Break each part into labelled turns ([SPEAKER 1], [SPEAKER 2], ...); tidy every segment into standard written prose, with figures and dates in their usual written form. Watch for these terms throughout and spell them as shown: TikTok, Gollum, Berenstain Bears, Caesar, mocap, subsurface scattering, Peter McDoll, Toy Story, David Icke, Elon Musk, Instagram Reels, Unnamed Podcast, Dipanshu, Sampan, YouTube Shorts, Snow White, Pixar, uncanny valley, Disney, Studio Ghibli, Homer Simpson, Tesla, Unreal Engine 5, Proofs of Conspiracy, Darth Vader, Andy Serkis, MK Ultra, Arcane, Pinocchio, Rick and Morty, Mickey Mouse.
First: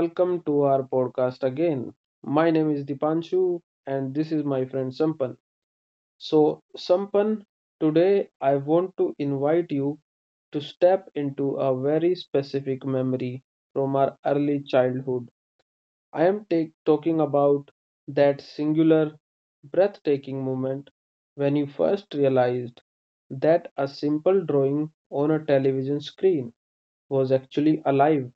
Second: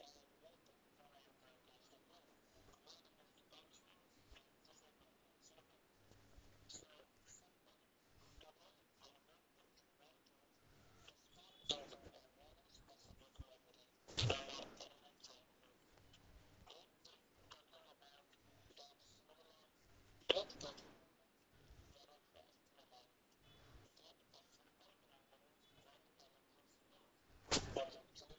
[SPEAKER 1] welcome to our podcast again. My name is Dipanshu, and this is my friend Sampan. So, Sampan, today I want to invite you to step into a very specific memory from our early childhood. I am talking about that singular, breathtaking moment when you first realized that a simple drawing on a television screen was actually alive.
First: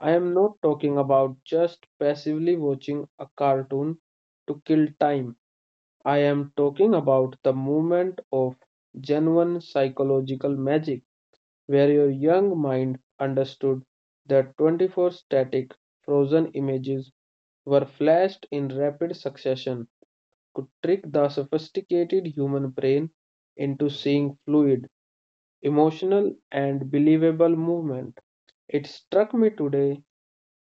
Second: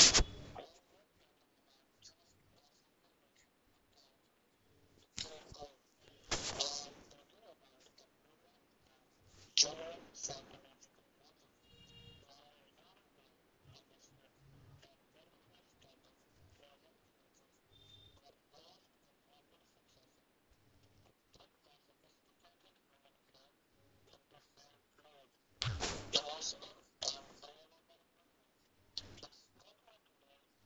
[SPEAKER 1] I am not talking about just passively watching a cartoon to kill time. I am talking about the movement of genuine psychological magic, where your young mind understood that 24 static, frozen images were flashed in rapid succession, could trick the sophisticated human brain into seeing fluid, emotional, and believable movement. It struck me today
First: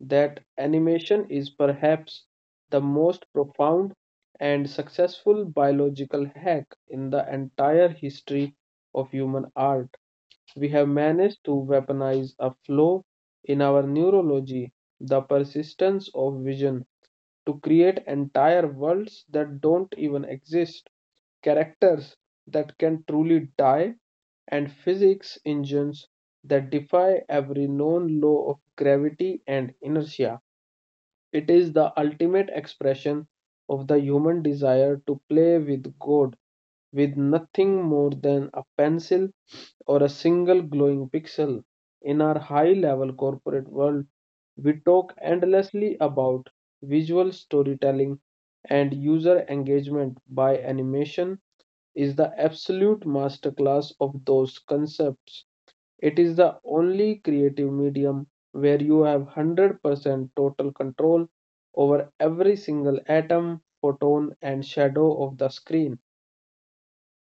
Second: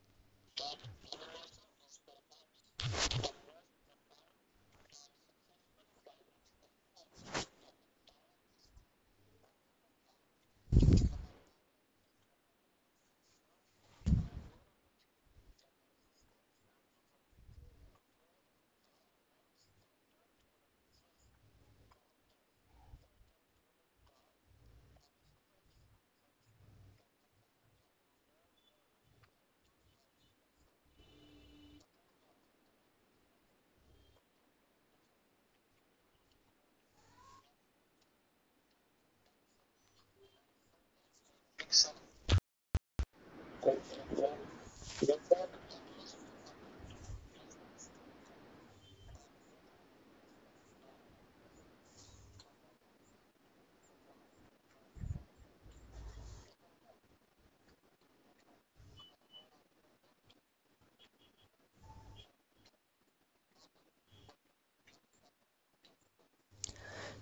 [SPEAKER 1] that animation is perhaps the most profound and successful biological hack in the entire history of human art. We have managed to weaponize a flaw in our neurology, the persistence of vision, to create entire worlds that don't even exist, characters that can truly die, and physics engines that defy every known law of gravity and inertia. It is the ultimate expression of the human desire to play with God with nothing more than a pencil or a single glowing pixel. In our high level corporate world, we talk endlessly about visual storytelling and user engagement by animation is the absolute masterclass of those concepts. It is the only creative medium where you have 100% total control over every single atom, photon, and shadow of the screen.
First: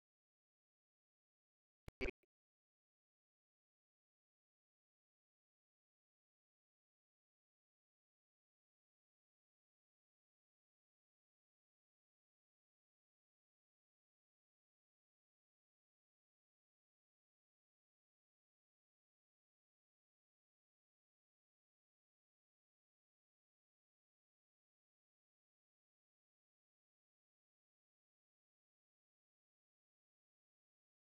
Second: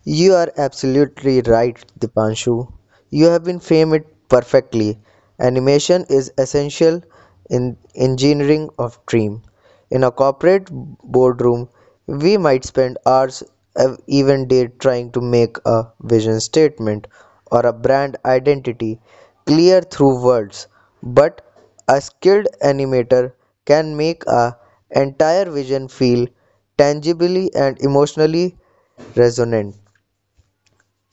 [SPEAKER 2] You are absolutely right, Dipanshu. You have been framed it perfectly. Animation is essential in engineering of dream. In a corporate boardroom, we might spend hours, even day, trying to make a vision statement or a brand identity clear through words. But a skilled animator can make a entire vision feel tangibly and emotionally resonant.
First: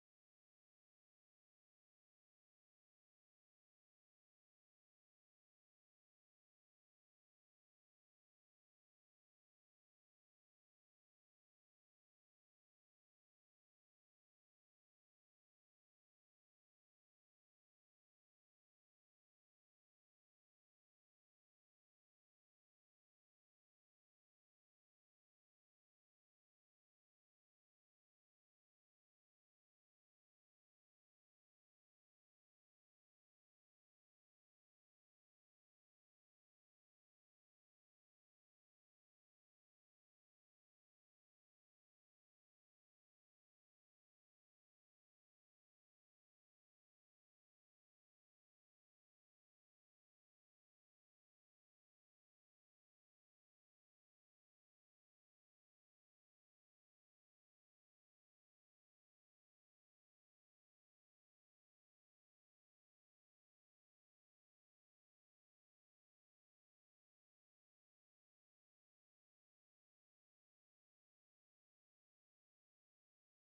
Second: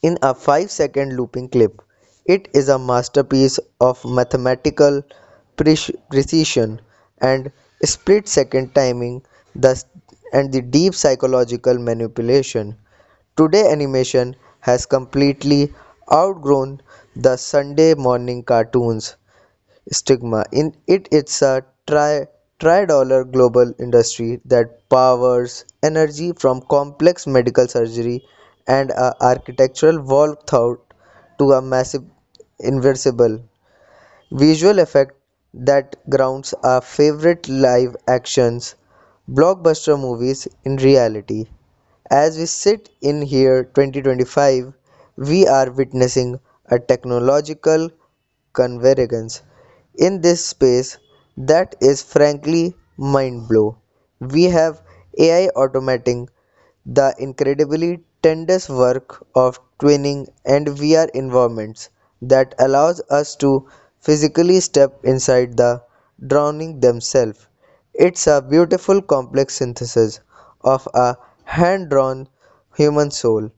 [SPEAKER 2] In a 5-second looping clip, it is a masterpiece of mathematical precision and split second timing thus, and the deep psychological manipulation. Today, animation has completely outgrown the Sunday morning cartoons stigma. In it, it's a tri-dollar global industry that powers energy from complex medical surgery and a architectural wall thought to a massive inversible visual effect that grounds our favorite live actions blockbuster movies in reality. As we sit in here 2025, we are witnessing a technological convergence in this space that is frankly mind blow. We have AI automating the incredibly tedious work of twinning and VR environments that allows us to physically step inside the drowning themselves. It's a beautiful complex synthesis of a hand drawn human soul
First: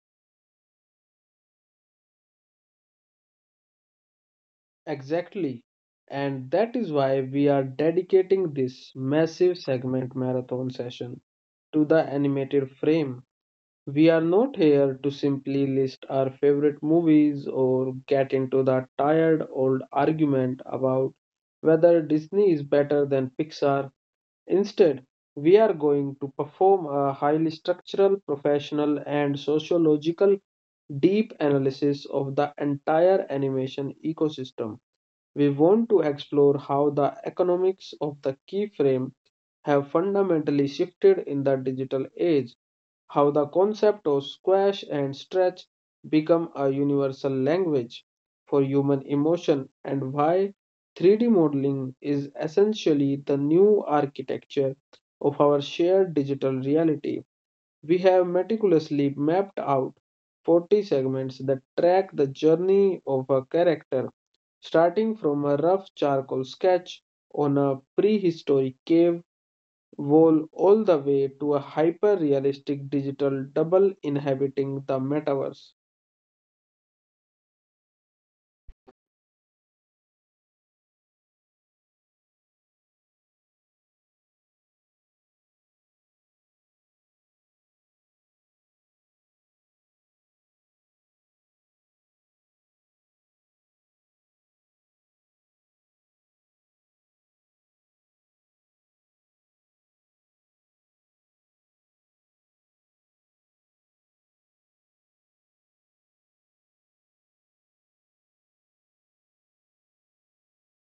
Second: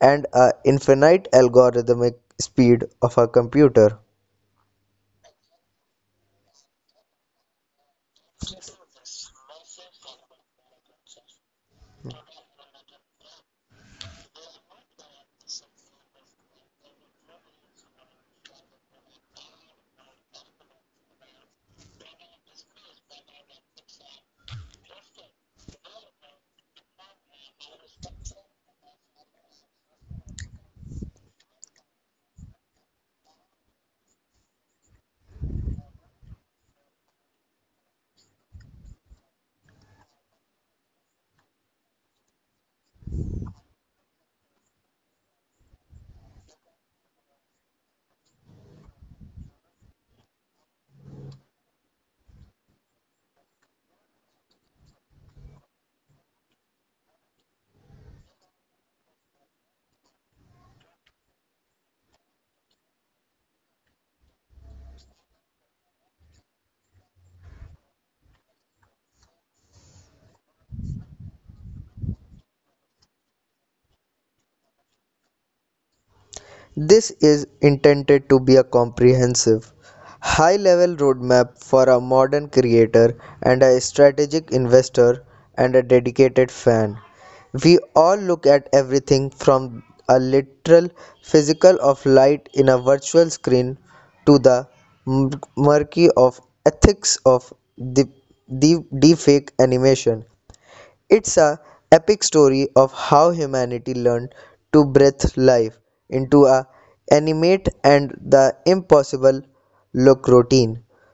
[SPEAKER 2] and a infinite algorithmic speed of a computer.
[SPEAKER 1] Exactly. And that is why we are dedicating this massive segment marathon session to the animated frame. We are not here to simply list our favorite movies or get into the tired old argument about whether Disney is better than Pixar. Instead, we are going to perform a highly structural, professional, and sociological deep analysis of the entire animation ecosystem. We want to explore how the economics of the keyframe have fundamentally shifted in the digital age, how the concept of squash and stretch become a universal language for human emotion, and why 3D modeling is essentially the new architecture of our shared digital reality. We have meticulously mapped out 40 segments that track the journey of a character, starting from a rough charcoal sketch on a prehistoric cave Roll all the way to a hyper realistic digital double inhabiting the metaverse.
[SPEAKER 2] This is intended to be a comprehensive, high level roadmap for a modern creator and a strategic investor and a dedicated fan. We all look at everything from a literal physical of light in a virtual screen to the murky of ethics of the deepfake animation. It's a epic story of how humanity learned to breathe life into a animate and the impossible look routine.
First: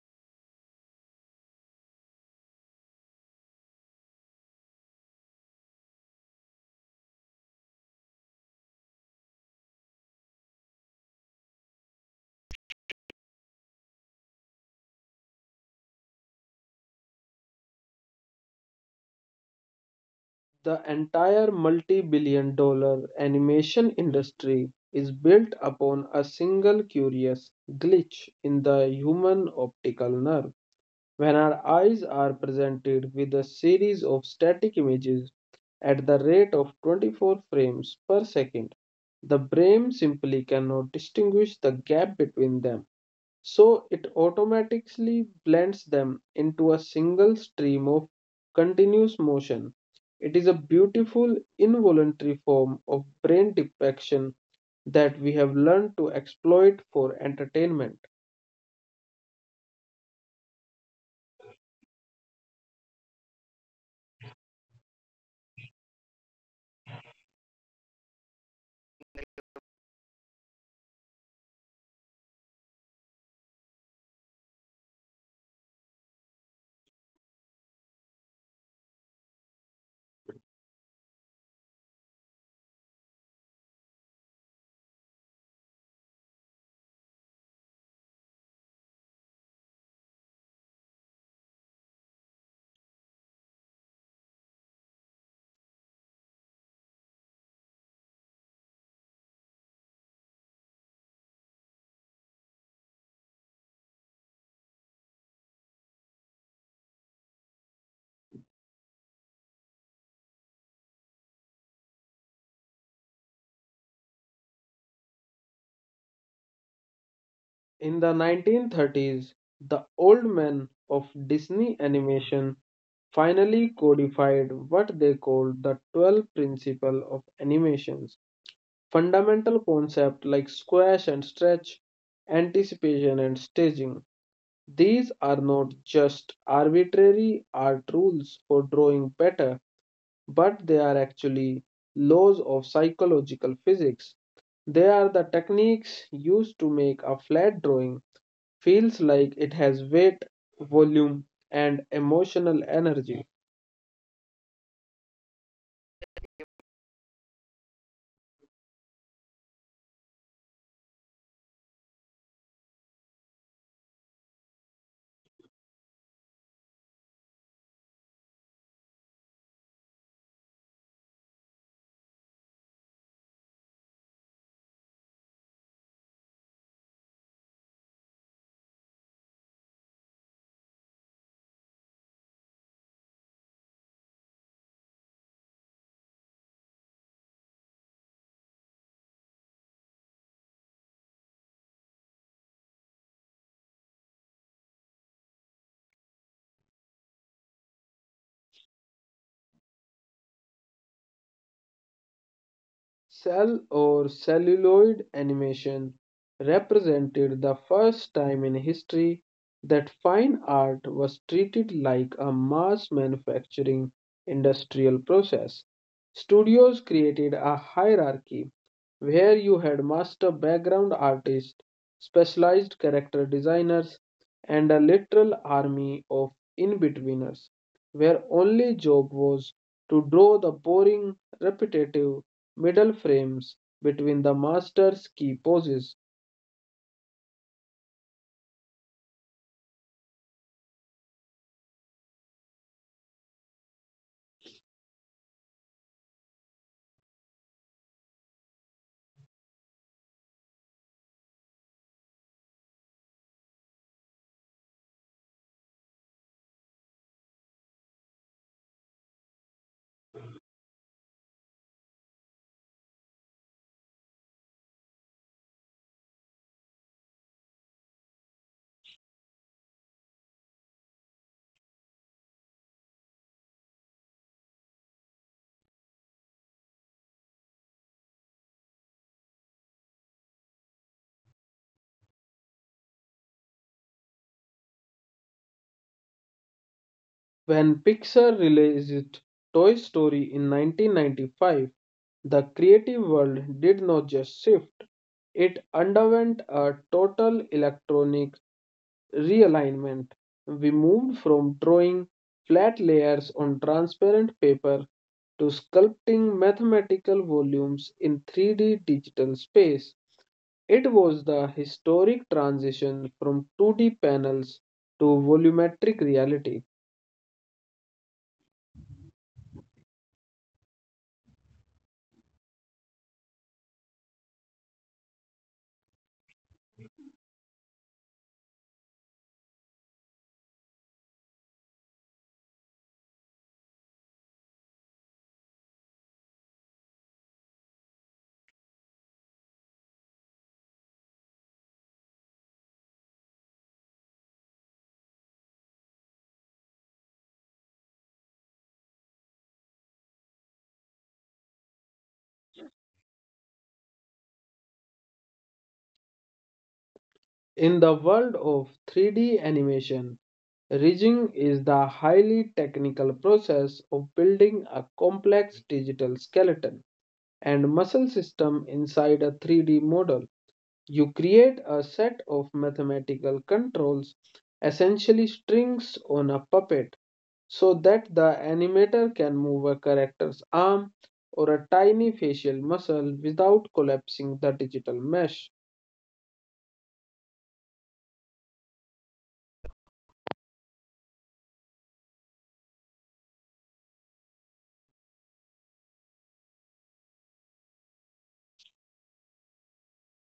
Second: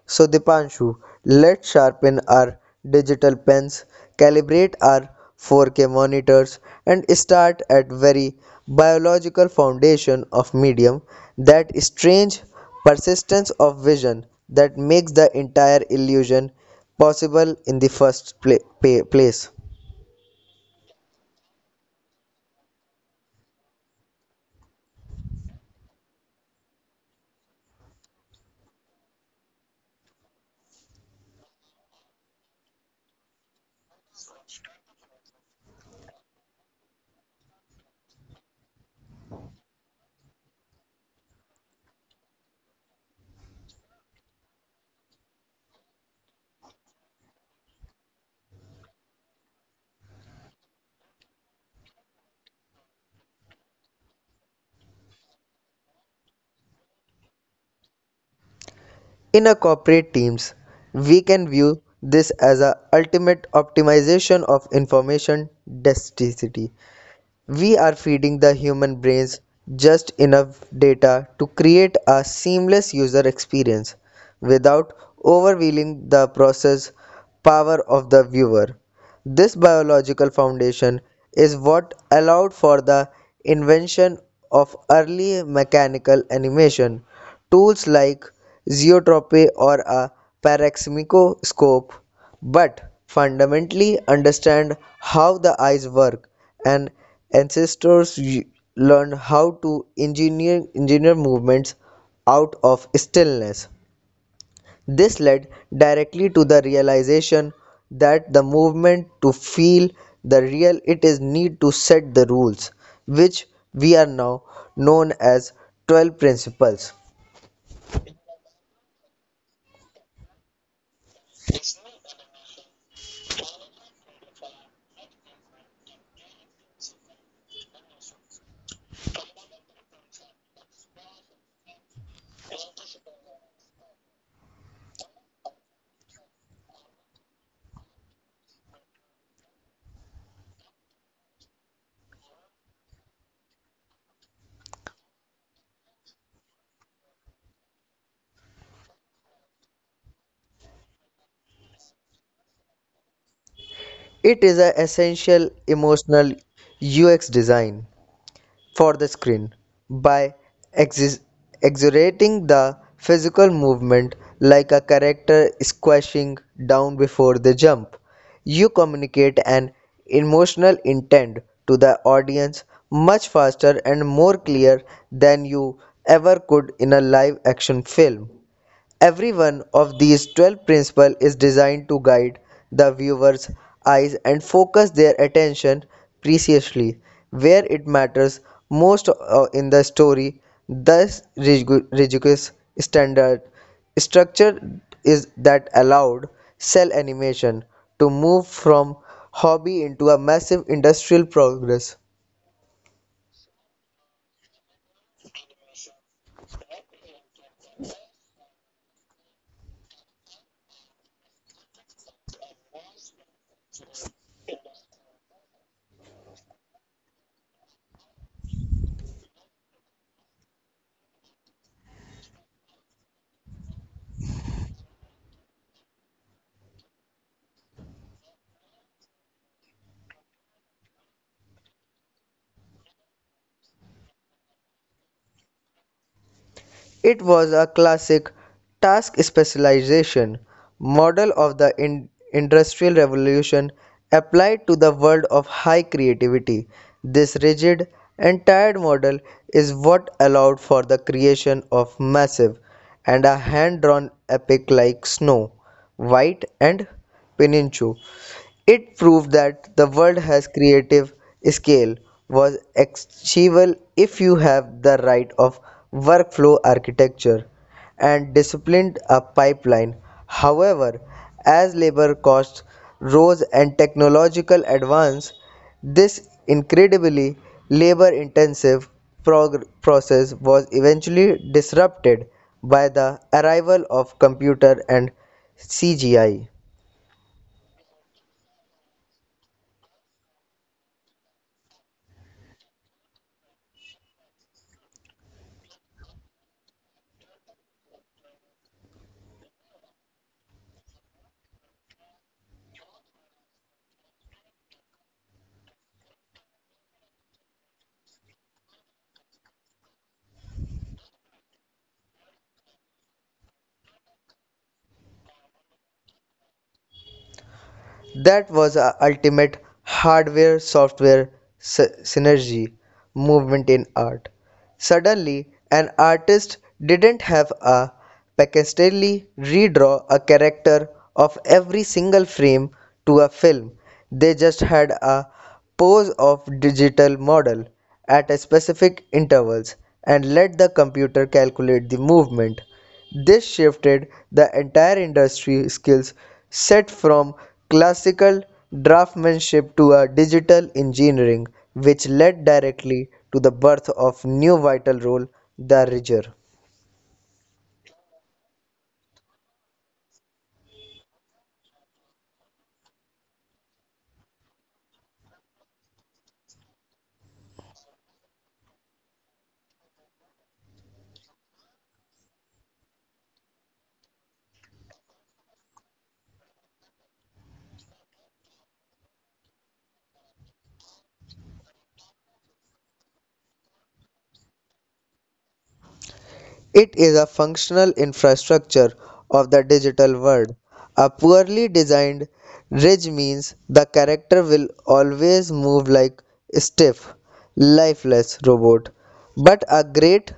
[SPEAKER 2] So Dipanshu, let's sharpen our digital pens, calibrate our 4K monitors and start at very biological foundation of medium, that strange persistence of vision that makes the entire illusion possible in the first place.
[SPEAKER 1] The entire multi billion-dollar animation industry is built upon a single curious glitch in the human optical nerve. When our eyes are presented with a series of static images at the rate of 24 frames per second, the brain simply cannot distinguish the gap between them. So it automatically blends them into a single stream of continuous motion. It is a beautiful involuntary form of brain depiction that we have learned to exploit for entertainment.
[SPEAKER 2] In a corporate teams, we can view this as a ultimate optimization of information density. We are feeding the human brains just enough data to create a seamless user experience without overwhelming the process power of the viewer. This biological foundation is what allowed for the invention of early mechanical animation. Tools like zeotropy or a pareximicoscope, but fundamentally understand how the eyes work and ancestors learned how to engineer movements out of stillness. This led directly to the realization that the movement to feel the real it is need to set the rules, which we are now known as 12 principles.
[SPEAKER 1] In the 1930s, the old men of Disney animation finally codified what they called the 12 principle of animation. Fundamental concepts like squash and stretch, anticipation and staging, these are not just arbitrary art rules for drawing better, but they are actually laws of psychological physics. They are the techniques used to make a flat drawing feels like it has weight, volume, and emotional energy.
[SPEAKER 2] It is an essential emotional UX design for the screen by exis- exaggerating the physical movement like a character squashing down before the jump. You communicate an emotional intent to the audience much faster and more clear than you ever could in a live action film. Every one of these 12 principles is designed to guide the viewer's eyes and focus their attention precisely where it matters most, in the story. Thus, rigorous standard structure is that allowed cell animation to move from hobby into a massive industrial progress.
[SPEAKER 1] Cell or celluloid animation represented the first time in history that fine art was treated like a mass manufacturing industrial process. Studios created a hierarchy where you had master background artists, specialized character designers, and a literal army of in-betweeners, where only job was to draw the boring, repetitive, middle frames between the master's key poses.
[SPEAKER 2] It was a classic task specialization model of the Industrial Revolution applied to the world of high creativity. This rigid and tired model is what allowed for the creation of massive and a hand drawn epic like Snow White and Pinocchio. It proved that the world has creative scale was achievable if you have the right of workflow architecture and disciplined a pipeline. However, as labor costs rose and technological advance, this incredibly labor intensive process was eventually disrupted by the arrival of computer and CGI.
[SPEAKER 1] When Pixar released Toy Story in 1995, the creative world did not just shift, it underwent a total electronic realignment. We moved from drawing flat layers on transparent paper to sculpting mathematical volumes in 3D digital space. It was the historic transition from 2D panels to volumetric reality.
[SPEAKER 2] That was a ultimate hardware software synergy movement in art. Suddenly, an artist didn't have a painstakingly redraw a character of every single frame to a film. They just had a pose of digital model at a specific intervals and let the computer calculate the movement. This shifted the entire industry skills set from classical draftsmanship to a digital engineering, which led directly to the birth of new vital role, the ridger.
[SPEAKER 1] In the world of 3D animation, rigging is the highly technical process of building a complex digital skeleton and muscle system inside a 3D model. You create a set of mathematical controls, essentially strings on a puppet, so that the animator can move a character's arm or a tiny facial muscle without collapsing the digital mesh.
[SPEAKER 2] It is a functional infrastructure of the digital world. A poorly designed ridge means the character will always move like a stiff, lifeless robot. But a great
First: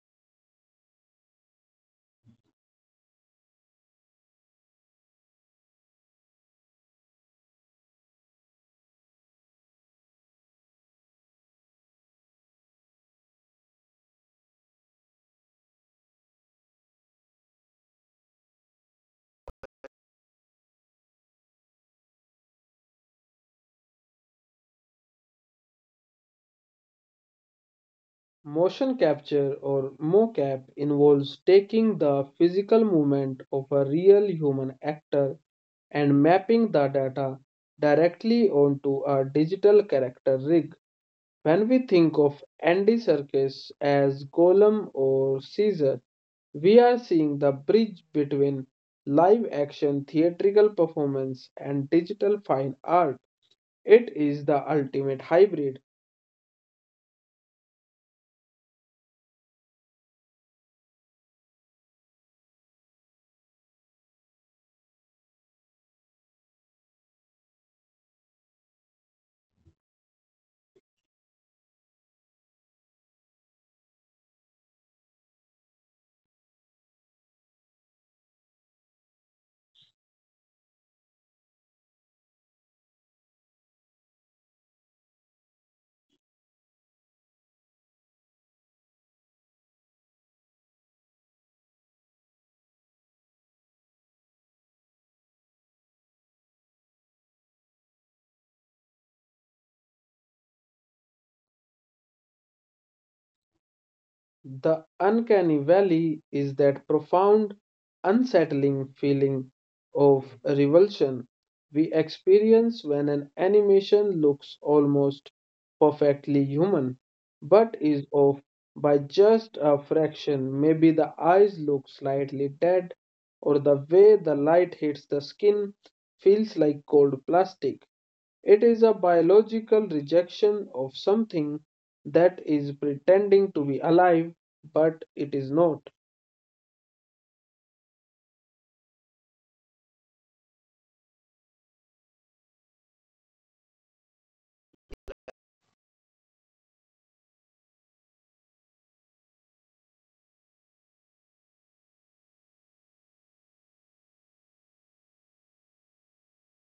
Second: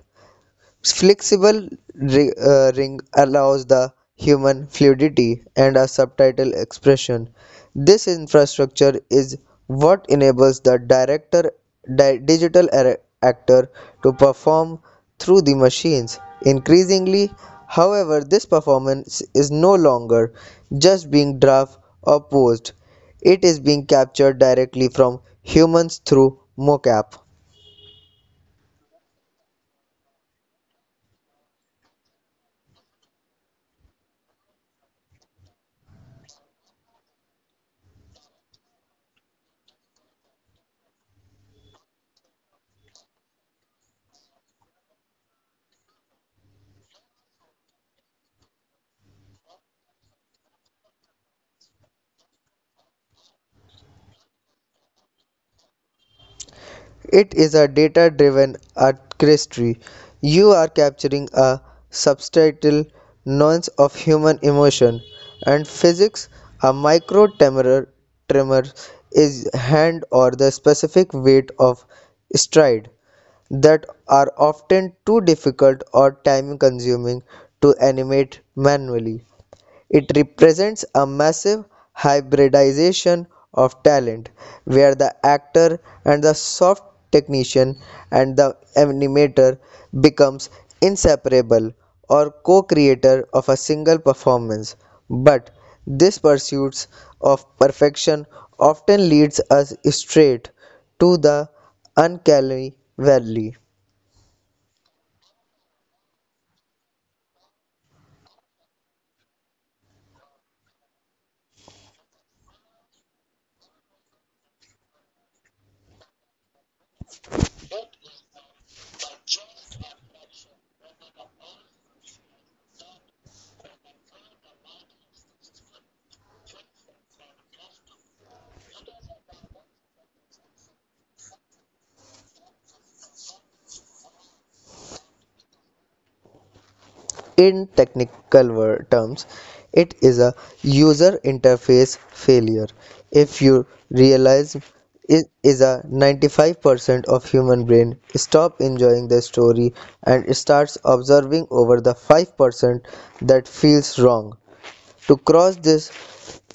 [SPEAKER 2] flexible ring allows the human fluidity and a subtitle expression. This infrastructure is what enables the director digital actor to perform through the machines. Increasingly, however, this performance is no longer just being draft or posed. It is being captured directly from humans through mocap.
[SPEAKER 1] Motion capture or mocap involves taking the physical movement of a real human actor and mapping the data directly onto a digital character rig. When we think of Andy Serkis as Gollum or Caesar, we are seeing the bridge between live action theatrical performance and digital fine art. It is the ultimate hybrid.
[SPEAKER 2] It is a data driven artistry. You are capturing a substantial nuance of human emotion and physics. A micro tremor is hand or the specific weight of stride that are often too difficult or time consuming to animate manually. It represents a massive hybridization of talent, where the actor and the soft technician and the animator becomes inseparable or co-creator of a single performance. But this pursuit of perfection often leads us straight to the uncanny valley.
[SPEAKER 1] The uncanny valley is that profound, unsettling feeling of revulsion we experience when an animation looks almost perfectly human, but is off by just a fraction. Maybe the eyes look slightly dead, or the way the light hits the skin feels like cold plastic. It is a biological rejection of something that is pretending to be alive, but it is not.
[SPEAKER 2] In technical terms, it is a user interface failure. If you realize it is a 95% of human brain stop enjoying the story and starts observing over the 5% that feels wrong. To cross this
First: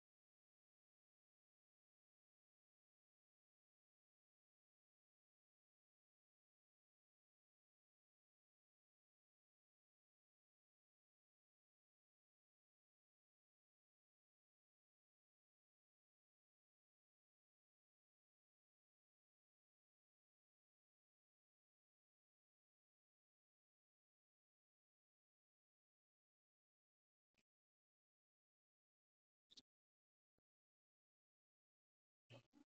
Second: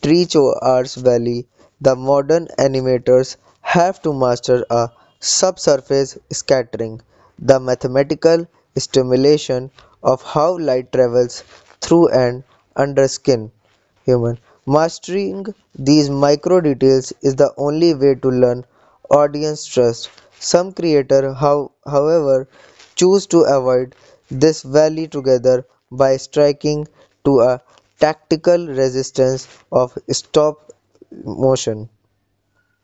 [SPEAKER 2] Treecho Arts Valley, the modern animators have to master a subsurface scattering, the mathematical stimulation of how light travels through and under skin human. Mastering these micro details is the only way to learn audience trust. Some creators, however, choose to avoid this valley together by striking to a tactical resistance of stop motion.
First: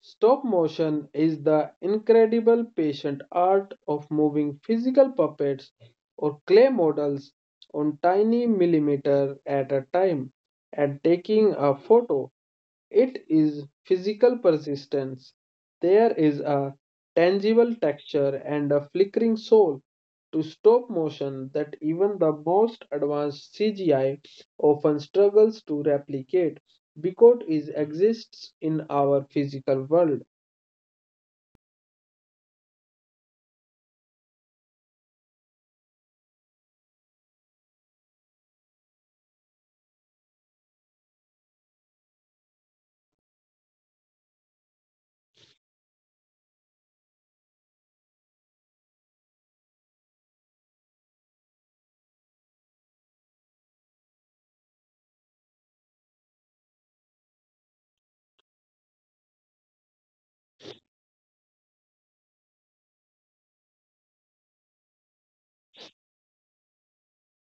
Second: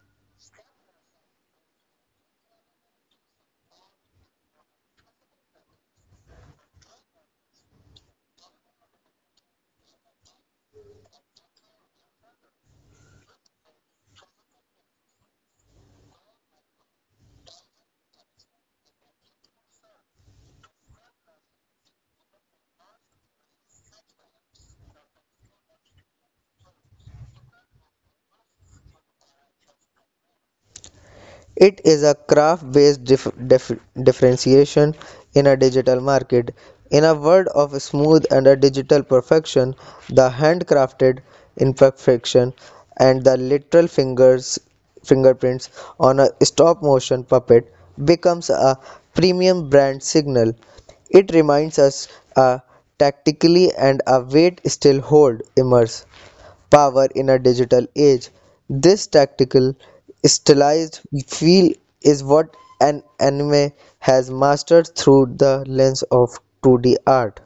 [SPEAKER 1] Stop motion is the incredible patient art of moving physical puppets or clay models on tiny millimeter at a time and taking a photo. It is physical persistence. There is a tangible texture and a flickering soul to stop motion that even the most advanced CGI often struggles to replicate because it exists in our physical world.
[SPEAKER 2] It is a craft based differentiation in a digital market. In a world of smooth and a digital perfection, the handcrafted imperfection and the literal fingers fingerprints on a stop motion puppet becomes a premium brand signal. It reminds us a tactically and a wait still hold immerse power in a digital age. This tactical, stylized feel is what an anime has mastered through the lens of 2D art.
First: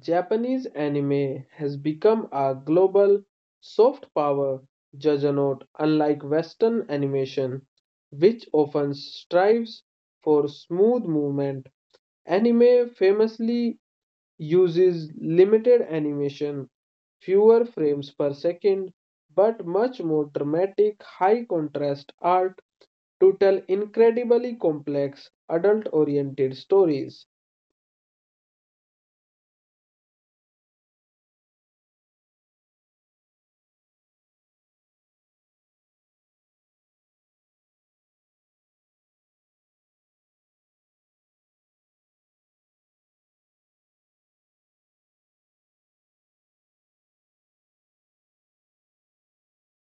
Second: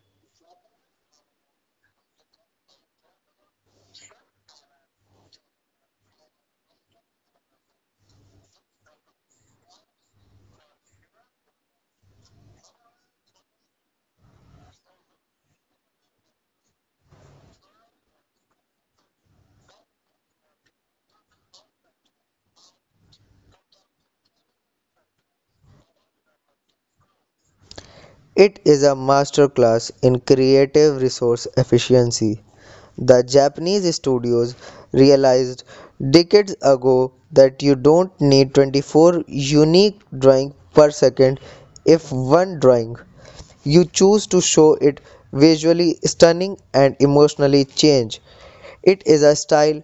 [SPEAKER 1] Japanese anime has become a global soft power juggernaut, unlike Western animation, which often strives for smooth movement. Anime famously uses limited animation, fewer frames per second, but much more dramatic, high contrast art to tell incredibly complex, adult oriented stories.
[SPEAKER 2] It is a masterclass in creative resource efficiency. The Japanese studios realized decades ago that you don't need 24 unique drawings per second if one drawing you choose to show it visually stunning and emotionally change. It is a style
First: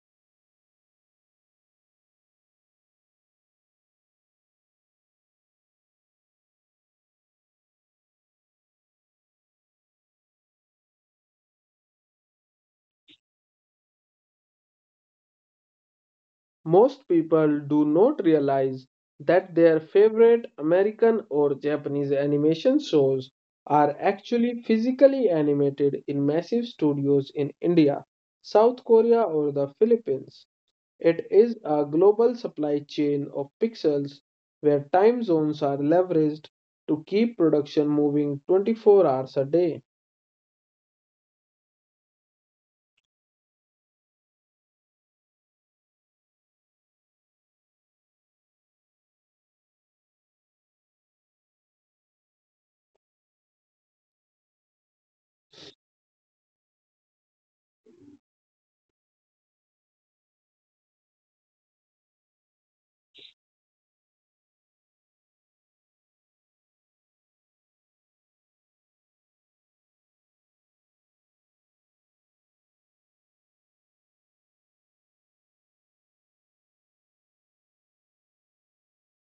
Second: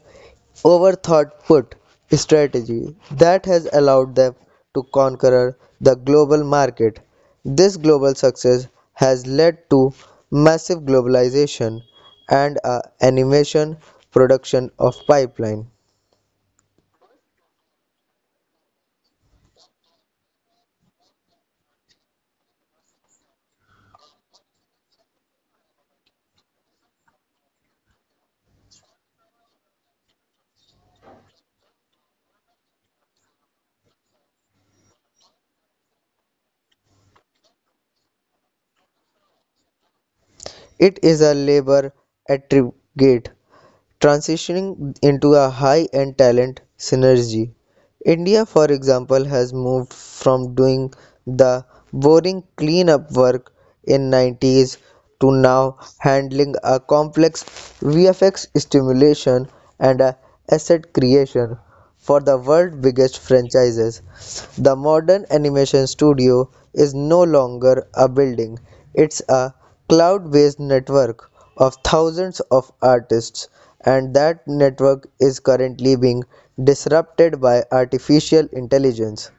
[SPEAKER 2] over thought put strategy that has allowed them to conquer the global market. This global success has led to massive globalization and a animation production of pipeline.
[SPEAKER 1] Most people do not realize that their favorite American or Japanese animation shows are actually physically animated in massive studios in India, South Korea, or the Philippines. It is a global supply chain of pixels where time zones are leveraged to keep production moving 24 hours a day.
[SPEAKER 2] It is a labor aggregate transitioning into a high-end talent synergy. India, for example, has moved from doing the boring cleanup work in 90s to now handling a complex VFX stimulation and a asset creation for the world's biggest franchises. The modern animation studio is no longer a building, it's a cloud based network of thousands of artists, and that network is currently being disrupted by artificial intelligence.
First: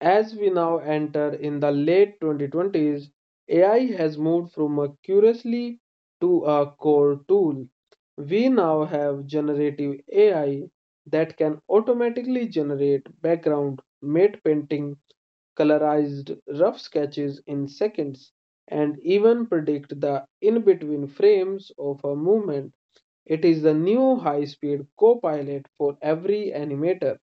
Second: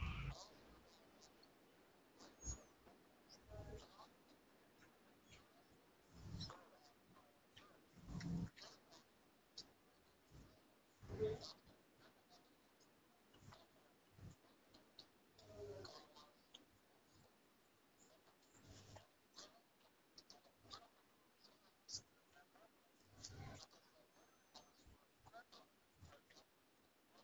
[SPEAKER 1] As we now enter in the late 2020s, AI has moved from a curiously to a core tool. We now have generative AI that can automatically generate background, matte painting, colorized rough sketches in seconds, and even predict the in-between frames of a movement. It is the new high-speed co-pilot for every animator.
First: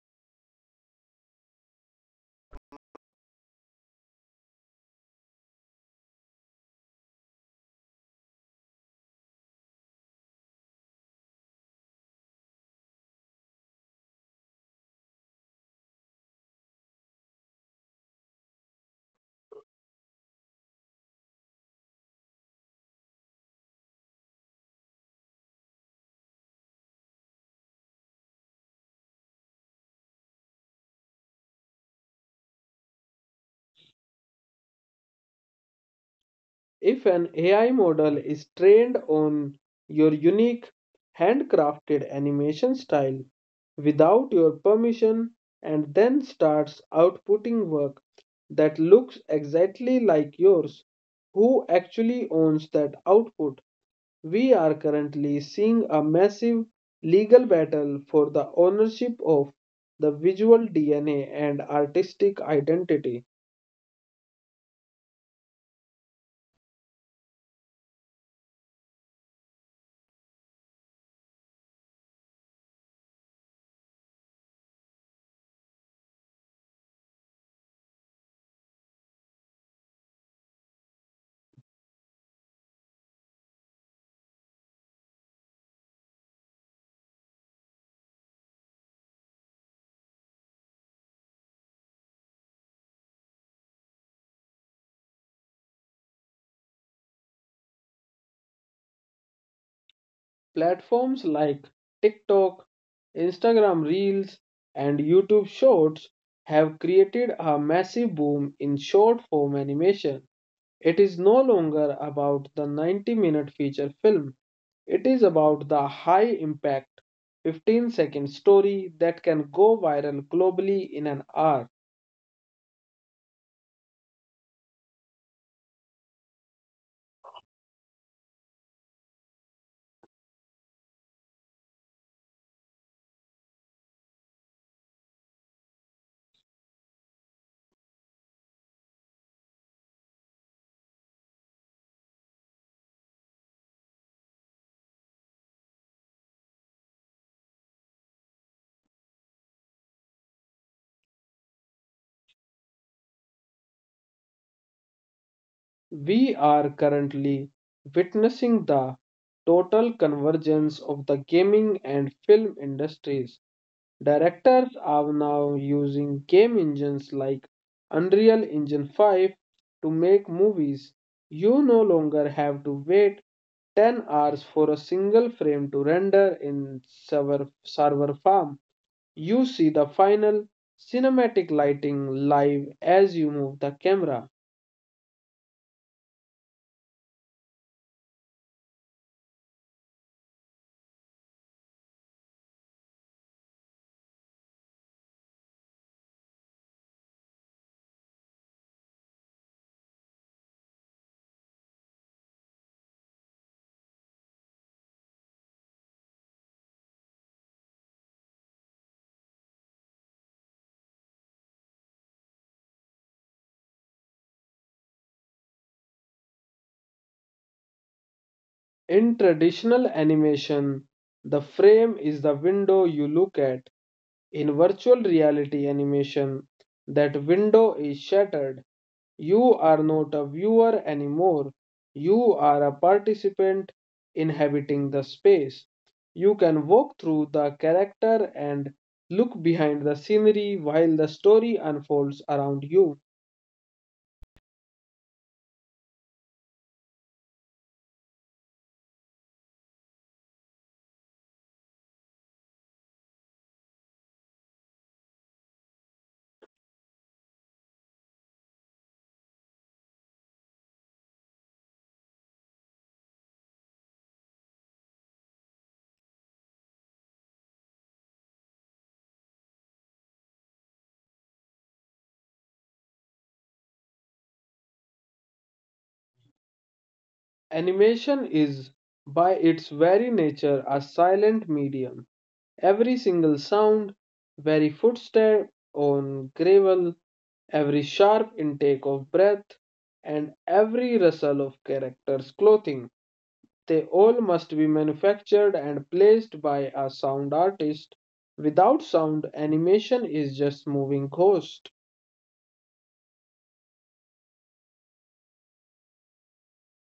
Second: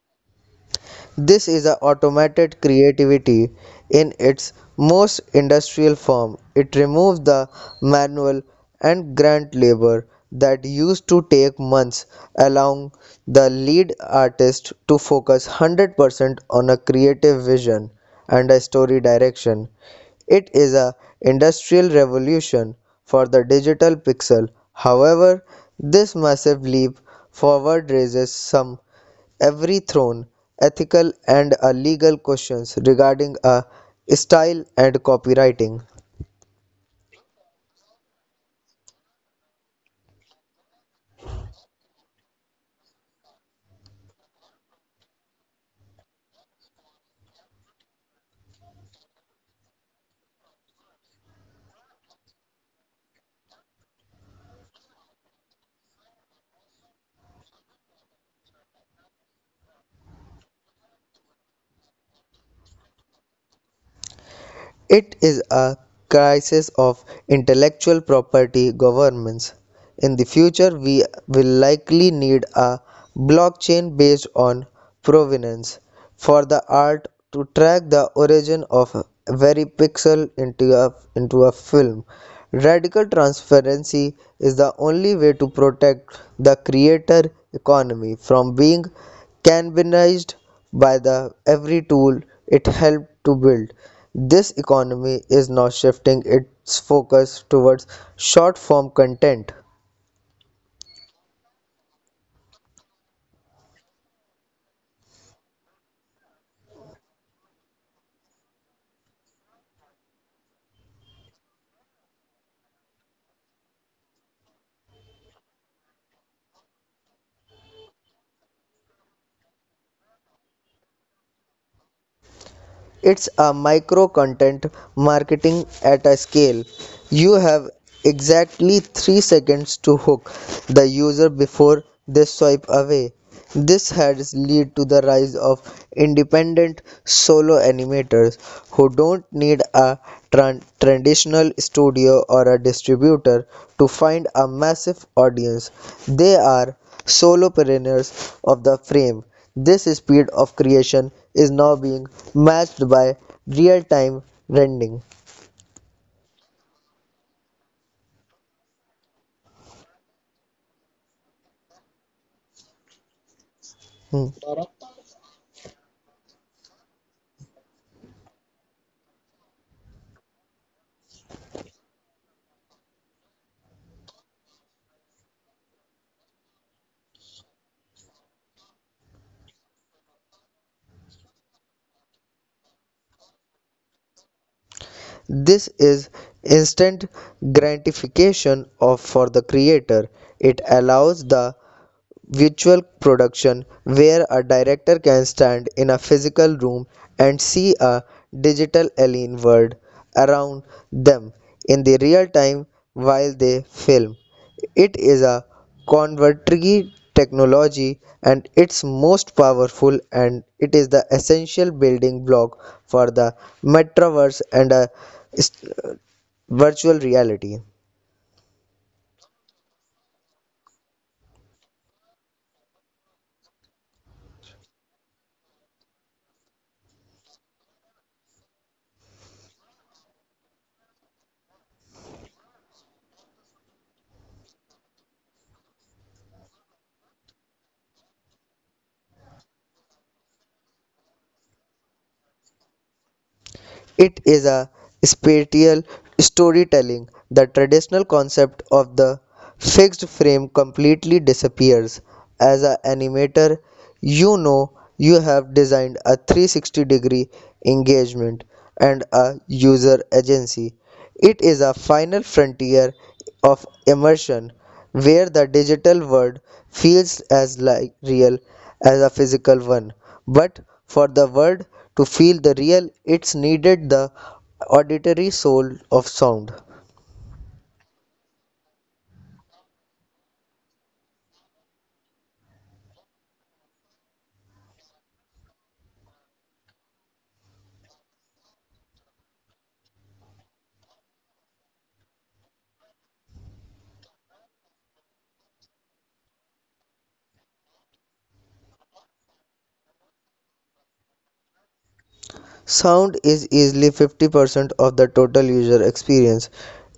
[SPEAKER 2] This is a automated creativity in its most industrial form. It removes the manual and grunt labor that used to take months, allowing the lead artist to focus 100% on a creative vision and a story direction. It is a industrial revolution for the digital pixel. However, this massive leap forward raises some everythrown ethical and legal questions regarding style and copywriting.
[SPEAKER 1] If an AI model is trained on your unique handcrafted animation style without your permission and then starts outputting work that looks exactly like yours, who actually owns that output? We are currently seeing a massive legal battle for the ownership of the visual DNA and artistic identity.
[SPEAKER 2] It is a crisis of intellectual property governance. In the future, we will likely need a blockchain based on provenance for the art to track the origin of a very pixel into a film. Radical transparency is the only way to protect the creator economy from being cannibalized by the every tool it helped to build. This economy is now shifting its focus towards short form content.
[SPEAKER 1] Platforms like TikTok, Instagram Reels, and YouTube Shorts have created a massive boom in short form animation. It is no longer about the 90-minute feature film. It is about the high impact 15-second story that can go viral globally in an hour.
[SPEAKER 2] It's a micro content marketing at a scale. You have exactly 3 seconds to hook the user before they swipe away. This has led to the rise of independent solo animators who don't need a traditional studio or a distributor to find a massive audience. They are solopreneurs of the frame. This speed of creation is now being matched by real time rendering.
[SPEAKER 1] We are currently witnessing the total convergence of the gaming and film industries.
[SPEAKER 2] Hmm.
[SPEAKER 1] Directors are now using game engines like Unreal Engine 5 to make movies. You no longer have to wait 10 hours for a single frame to render in server farm. You see the final cinematic lighting live as you move the camera.
[SPEAKER 2] This is instant gratification of for the creator. It allows the virtual production where a director can stand in a physical room and see a digital alien world around them in the real time while they film. It is a contemporary technology and it's most powerful and it is the essential building block for the metaverse and a s- uh, virtual reality.
[SPEAKER 1] In traditional animation, the frame is the window you look at. In virtual reality animation, that window is shattered. You are not a viewer anymore. You are a participant inhabiting the space. You can walk through the character and look behind the scenery while the story unfolds around you.
[SPEAKER 2] It is a spatial storytelling. The traditional concept of the fixed frame completely disappears. As an animator, you know you have designed a 360 degree engagement and a user agency. It is a final frontier of immersion where the digital world feels as real as a physical one. But for the world to feel the real, it's needed the auditory soul of sound.
[SPEAKER 1] Animation is, by its very nature, a silent medium. Every single sound, every footstep on gravel, every sharp intake of breath, and every rustle of character's clothing, they all must be manufactured and placed by a sound artist. Without sound, animation is just moving ghost.
[SPEAKER 2] Sound is easily 50% of the total user experience.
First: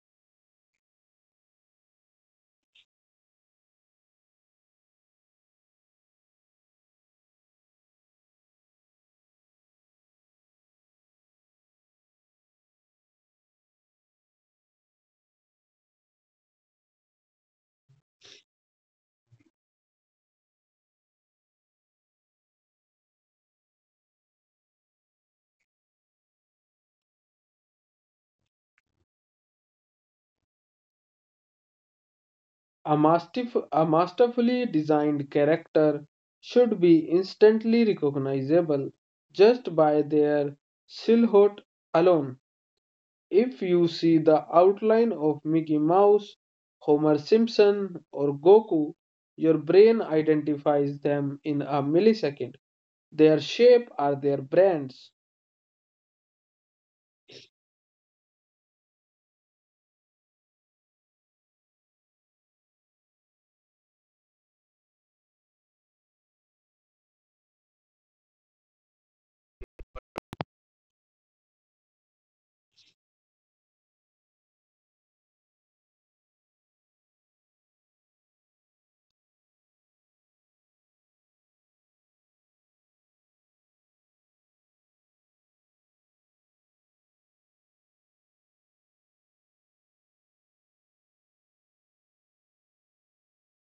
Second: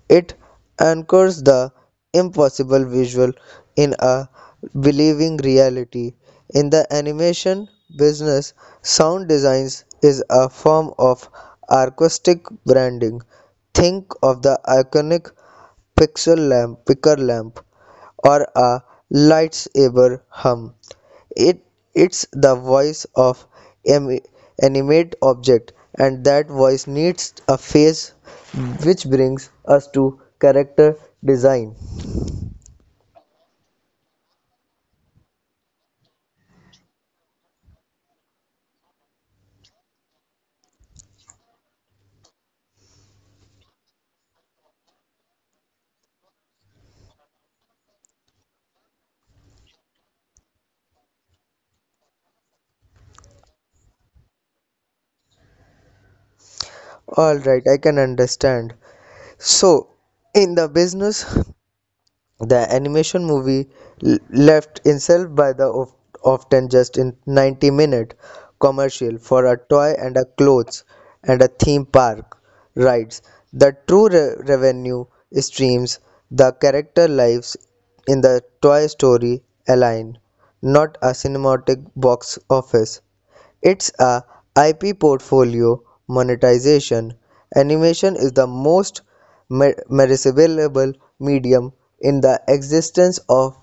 [SPEAKER 2] It anchors the impossible visual in a believing reality. In the animation business, sound designs is a form of artistic branding. Think of the iconic pixel lamp, picker lamp, or a lightsaber hum. It it's the voice of an animate object, and that voice needs a face, which brings us to character design.
[SPEAKER 1] A masterfully designed character should be instantly recognizable just by their silhouette alone. If you see the outline of Mickey Mouse, Homer Simpson, or Goku, your brain identifies them in a millisecond. Their shape are their brands.
[SPEAKER 2] All right, I can understand. So, in the business, the animation movie left itself by the often just in 90-minute commercial for a toy and a clothes and a theme park rides. The true revenue streams, the character lives in the Toy Story align, not a cinematic box office. It's a IP portfolio monetization. Animation is the most merceable medium in the existence of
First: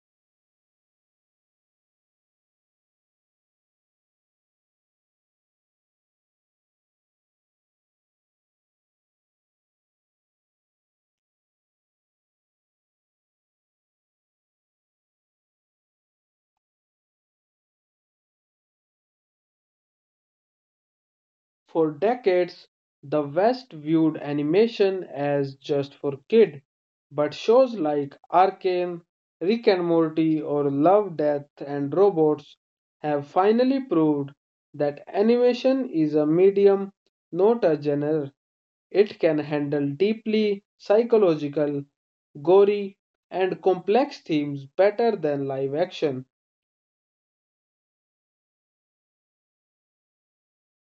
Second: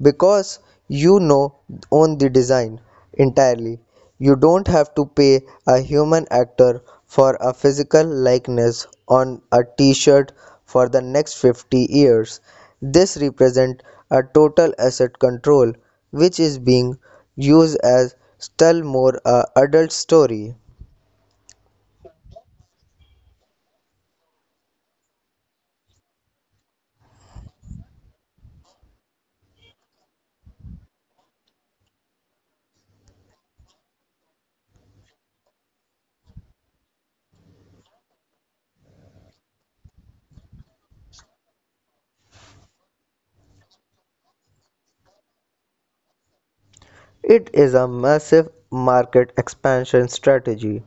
[SPEAKER 2] because you know own the design entirely. You don't have to pay a human actor for a physical likeness on a t-shirt for the next 50 years. This represents a total asset control which is being used as tell more a adult story.
[SPEAKER 1] For decades, the West viewed animation as just for kids, but shows like Arcane, Rick and Morty, or Love, Death and Robots have finally proved that animation is a medium, not a genre. It can handle deeply psychological, gory, and complex themes better than live action.
[SPEAKER 2] It is a massive market expansion strategy.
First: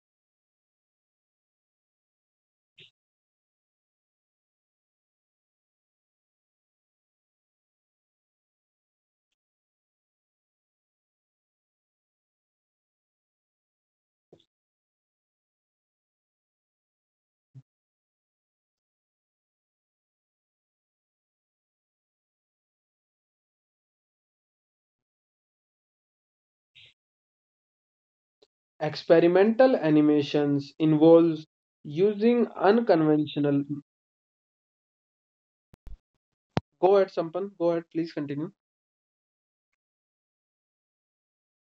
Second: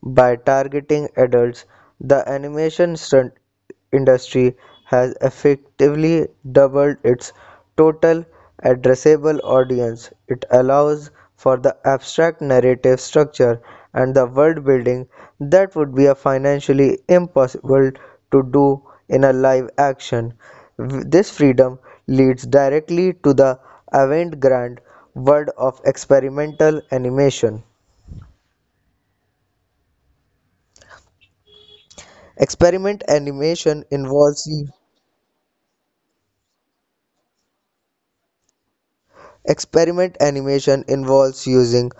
[SPEAKER 2] By targeting adults, the animation stunt industry has effectively doubled its total addressable audience. It allows for the abstract narrative structure and the world building that would be a financially impossible to do in a live action. This freedom leads directly to the avant-garde world of experimental animation.
[SPEAKER 1] Experimental animations involves using
[SPEAKER 2] Experiment
[SPEAKER 1] unconventional
[SPEAKER 2] animation involves
[SPEAKER 1] Go ahead, Sampan. Go ahead, please continue.
[SPEAKER 2] experiment animation involves using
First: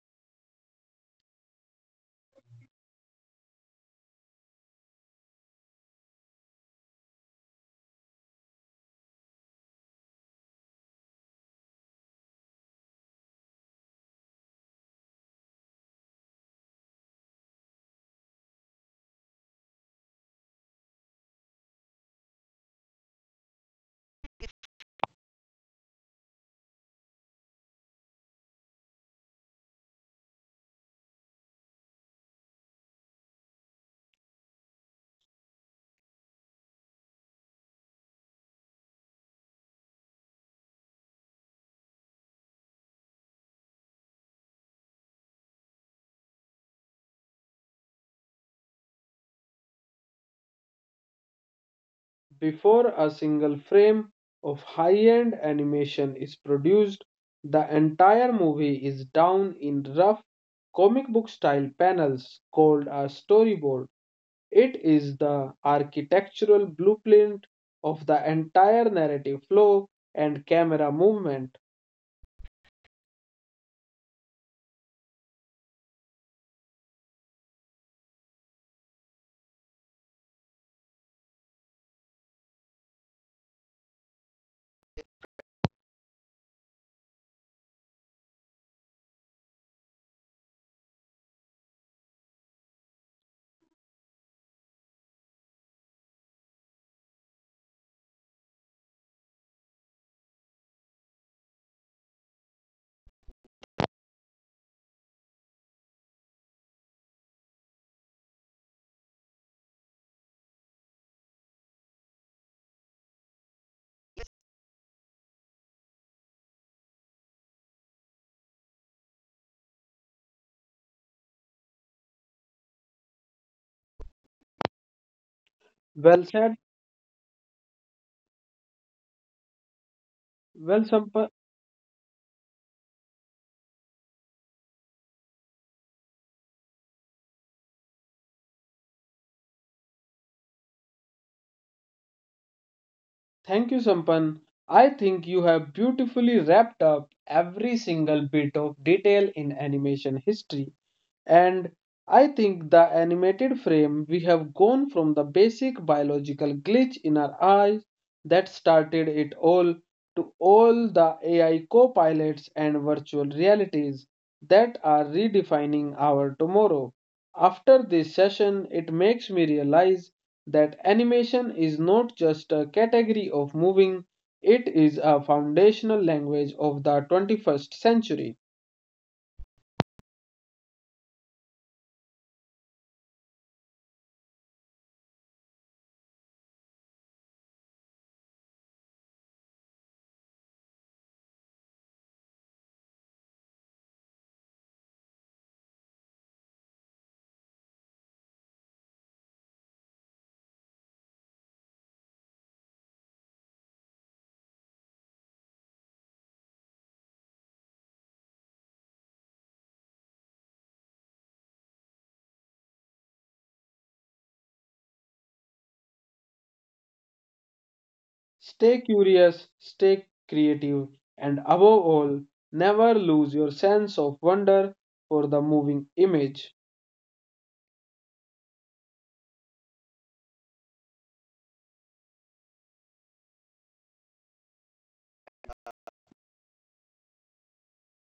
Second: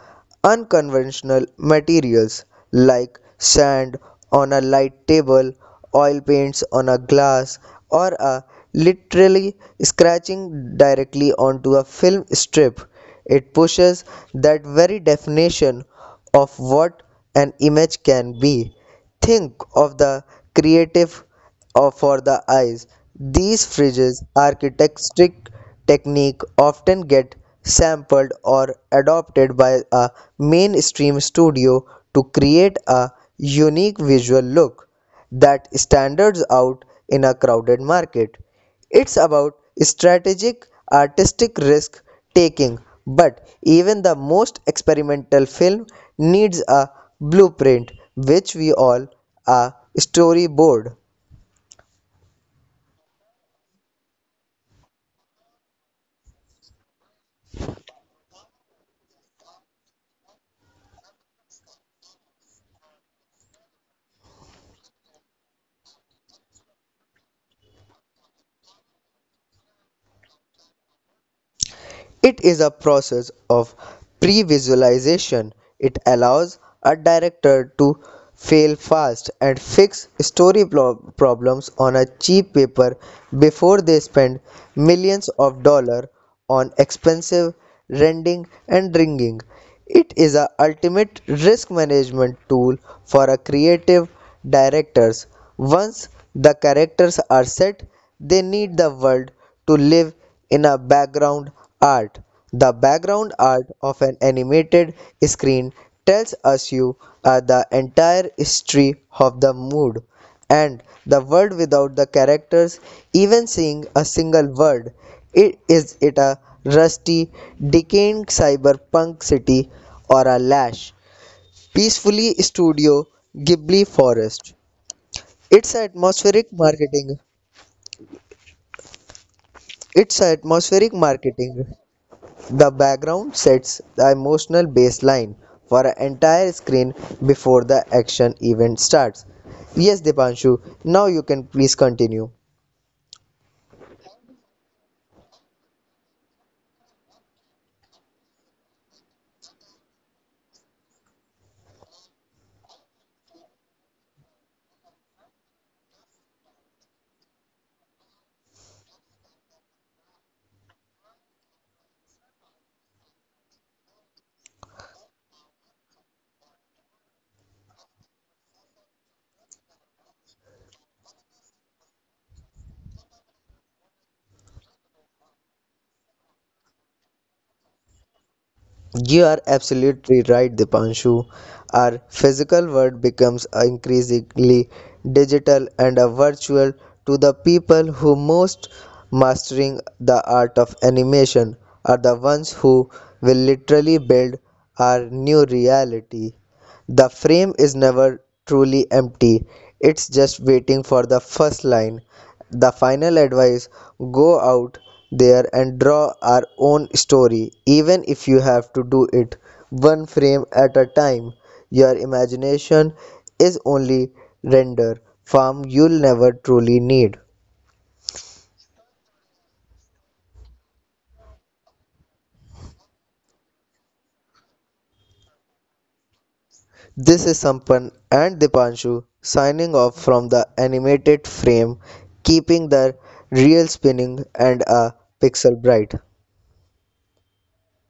[SPEAKER 2] unconventional materials like sand on a light table, oil paints on a glass, or a literally scratching directly onto a film strip. It pushes that very definition of what an image can be. Think of the creative for the eyes. These fridges architectic technique often get sampled or adopted by a mainstream studio to create a unique visual look that stands out in a crowded market. It's about strategic artistic risk taking, but even the most experimental film needs a blueprint, which we all a storyboard.
[SPEAKER 1] Before a single frame of high-end animation is produced, the entire movie is down in rough comic book style panels called a storyboard. It is the architectural blueprint of the entire narrative flow and camera movement.
[SPEAKER 2] It is a process of pre visualization. It allows a director to fail fast and fix story problems on a cheap paper before they spend millions of dollars on expensive rendering and rigging. It is a ultimate risk management tool for a creative directors. Once the characters are set, they need the world to live in a background art. The background art of an animated screen tells us you the entire history of the mood and the world without the characters even seeing a single word. It is it a rusty, decaying cyberpunk city or a lash, peacefully studio Ghibli forest. It's atmospheric
[SPEAKER 1] Well said.
[SPEAKER 2] marketing. It's atmospheric
[SPEAKER 1] Well, Sampan.
[SPEAKER 2] marketing. The background sets the emotional baseline for an entire screen before the action event starts. Yes, Dipanshu, now you can please continue.
[SPEAKER 1] Thank you, Sampan. I think you have beautifully wrapped up every single bit of detail in animation history. And I think the animated frame, we have gone from the basic biological glitch in our eyes that started it all to all the AI co pilots and virtual realities that are redefining our tomorrow. After this session, it makes me realize that animation is not just a category of moving, it is a foundational language of the 21st century.
[SPEAKER 2] You are absolutely right, Dipanshu. Our physical world becomes increasingly digital and a virtual to the people who most mastering the art of animation are the ones who will literally build our new reality. The frame is never truly empty, it's just waiting for the first line. The final advice, go out there and draw our own story, even if you have to do it one frame at a time. Your imagination is only render farm you'll never truly need.
[SPEAKER 1] Stay curious, stay creative, and above all, never lose your sense of wonder for the moving image.
[SPEAKER 2] This is Sampan and Dipanshu signing off from the animated frame, keeping the reel spinning and a pixel bright.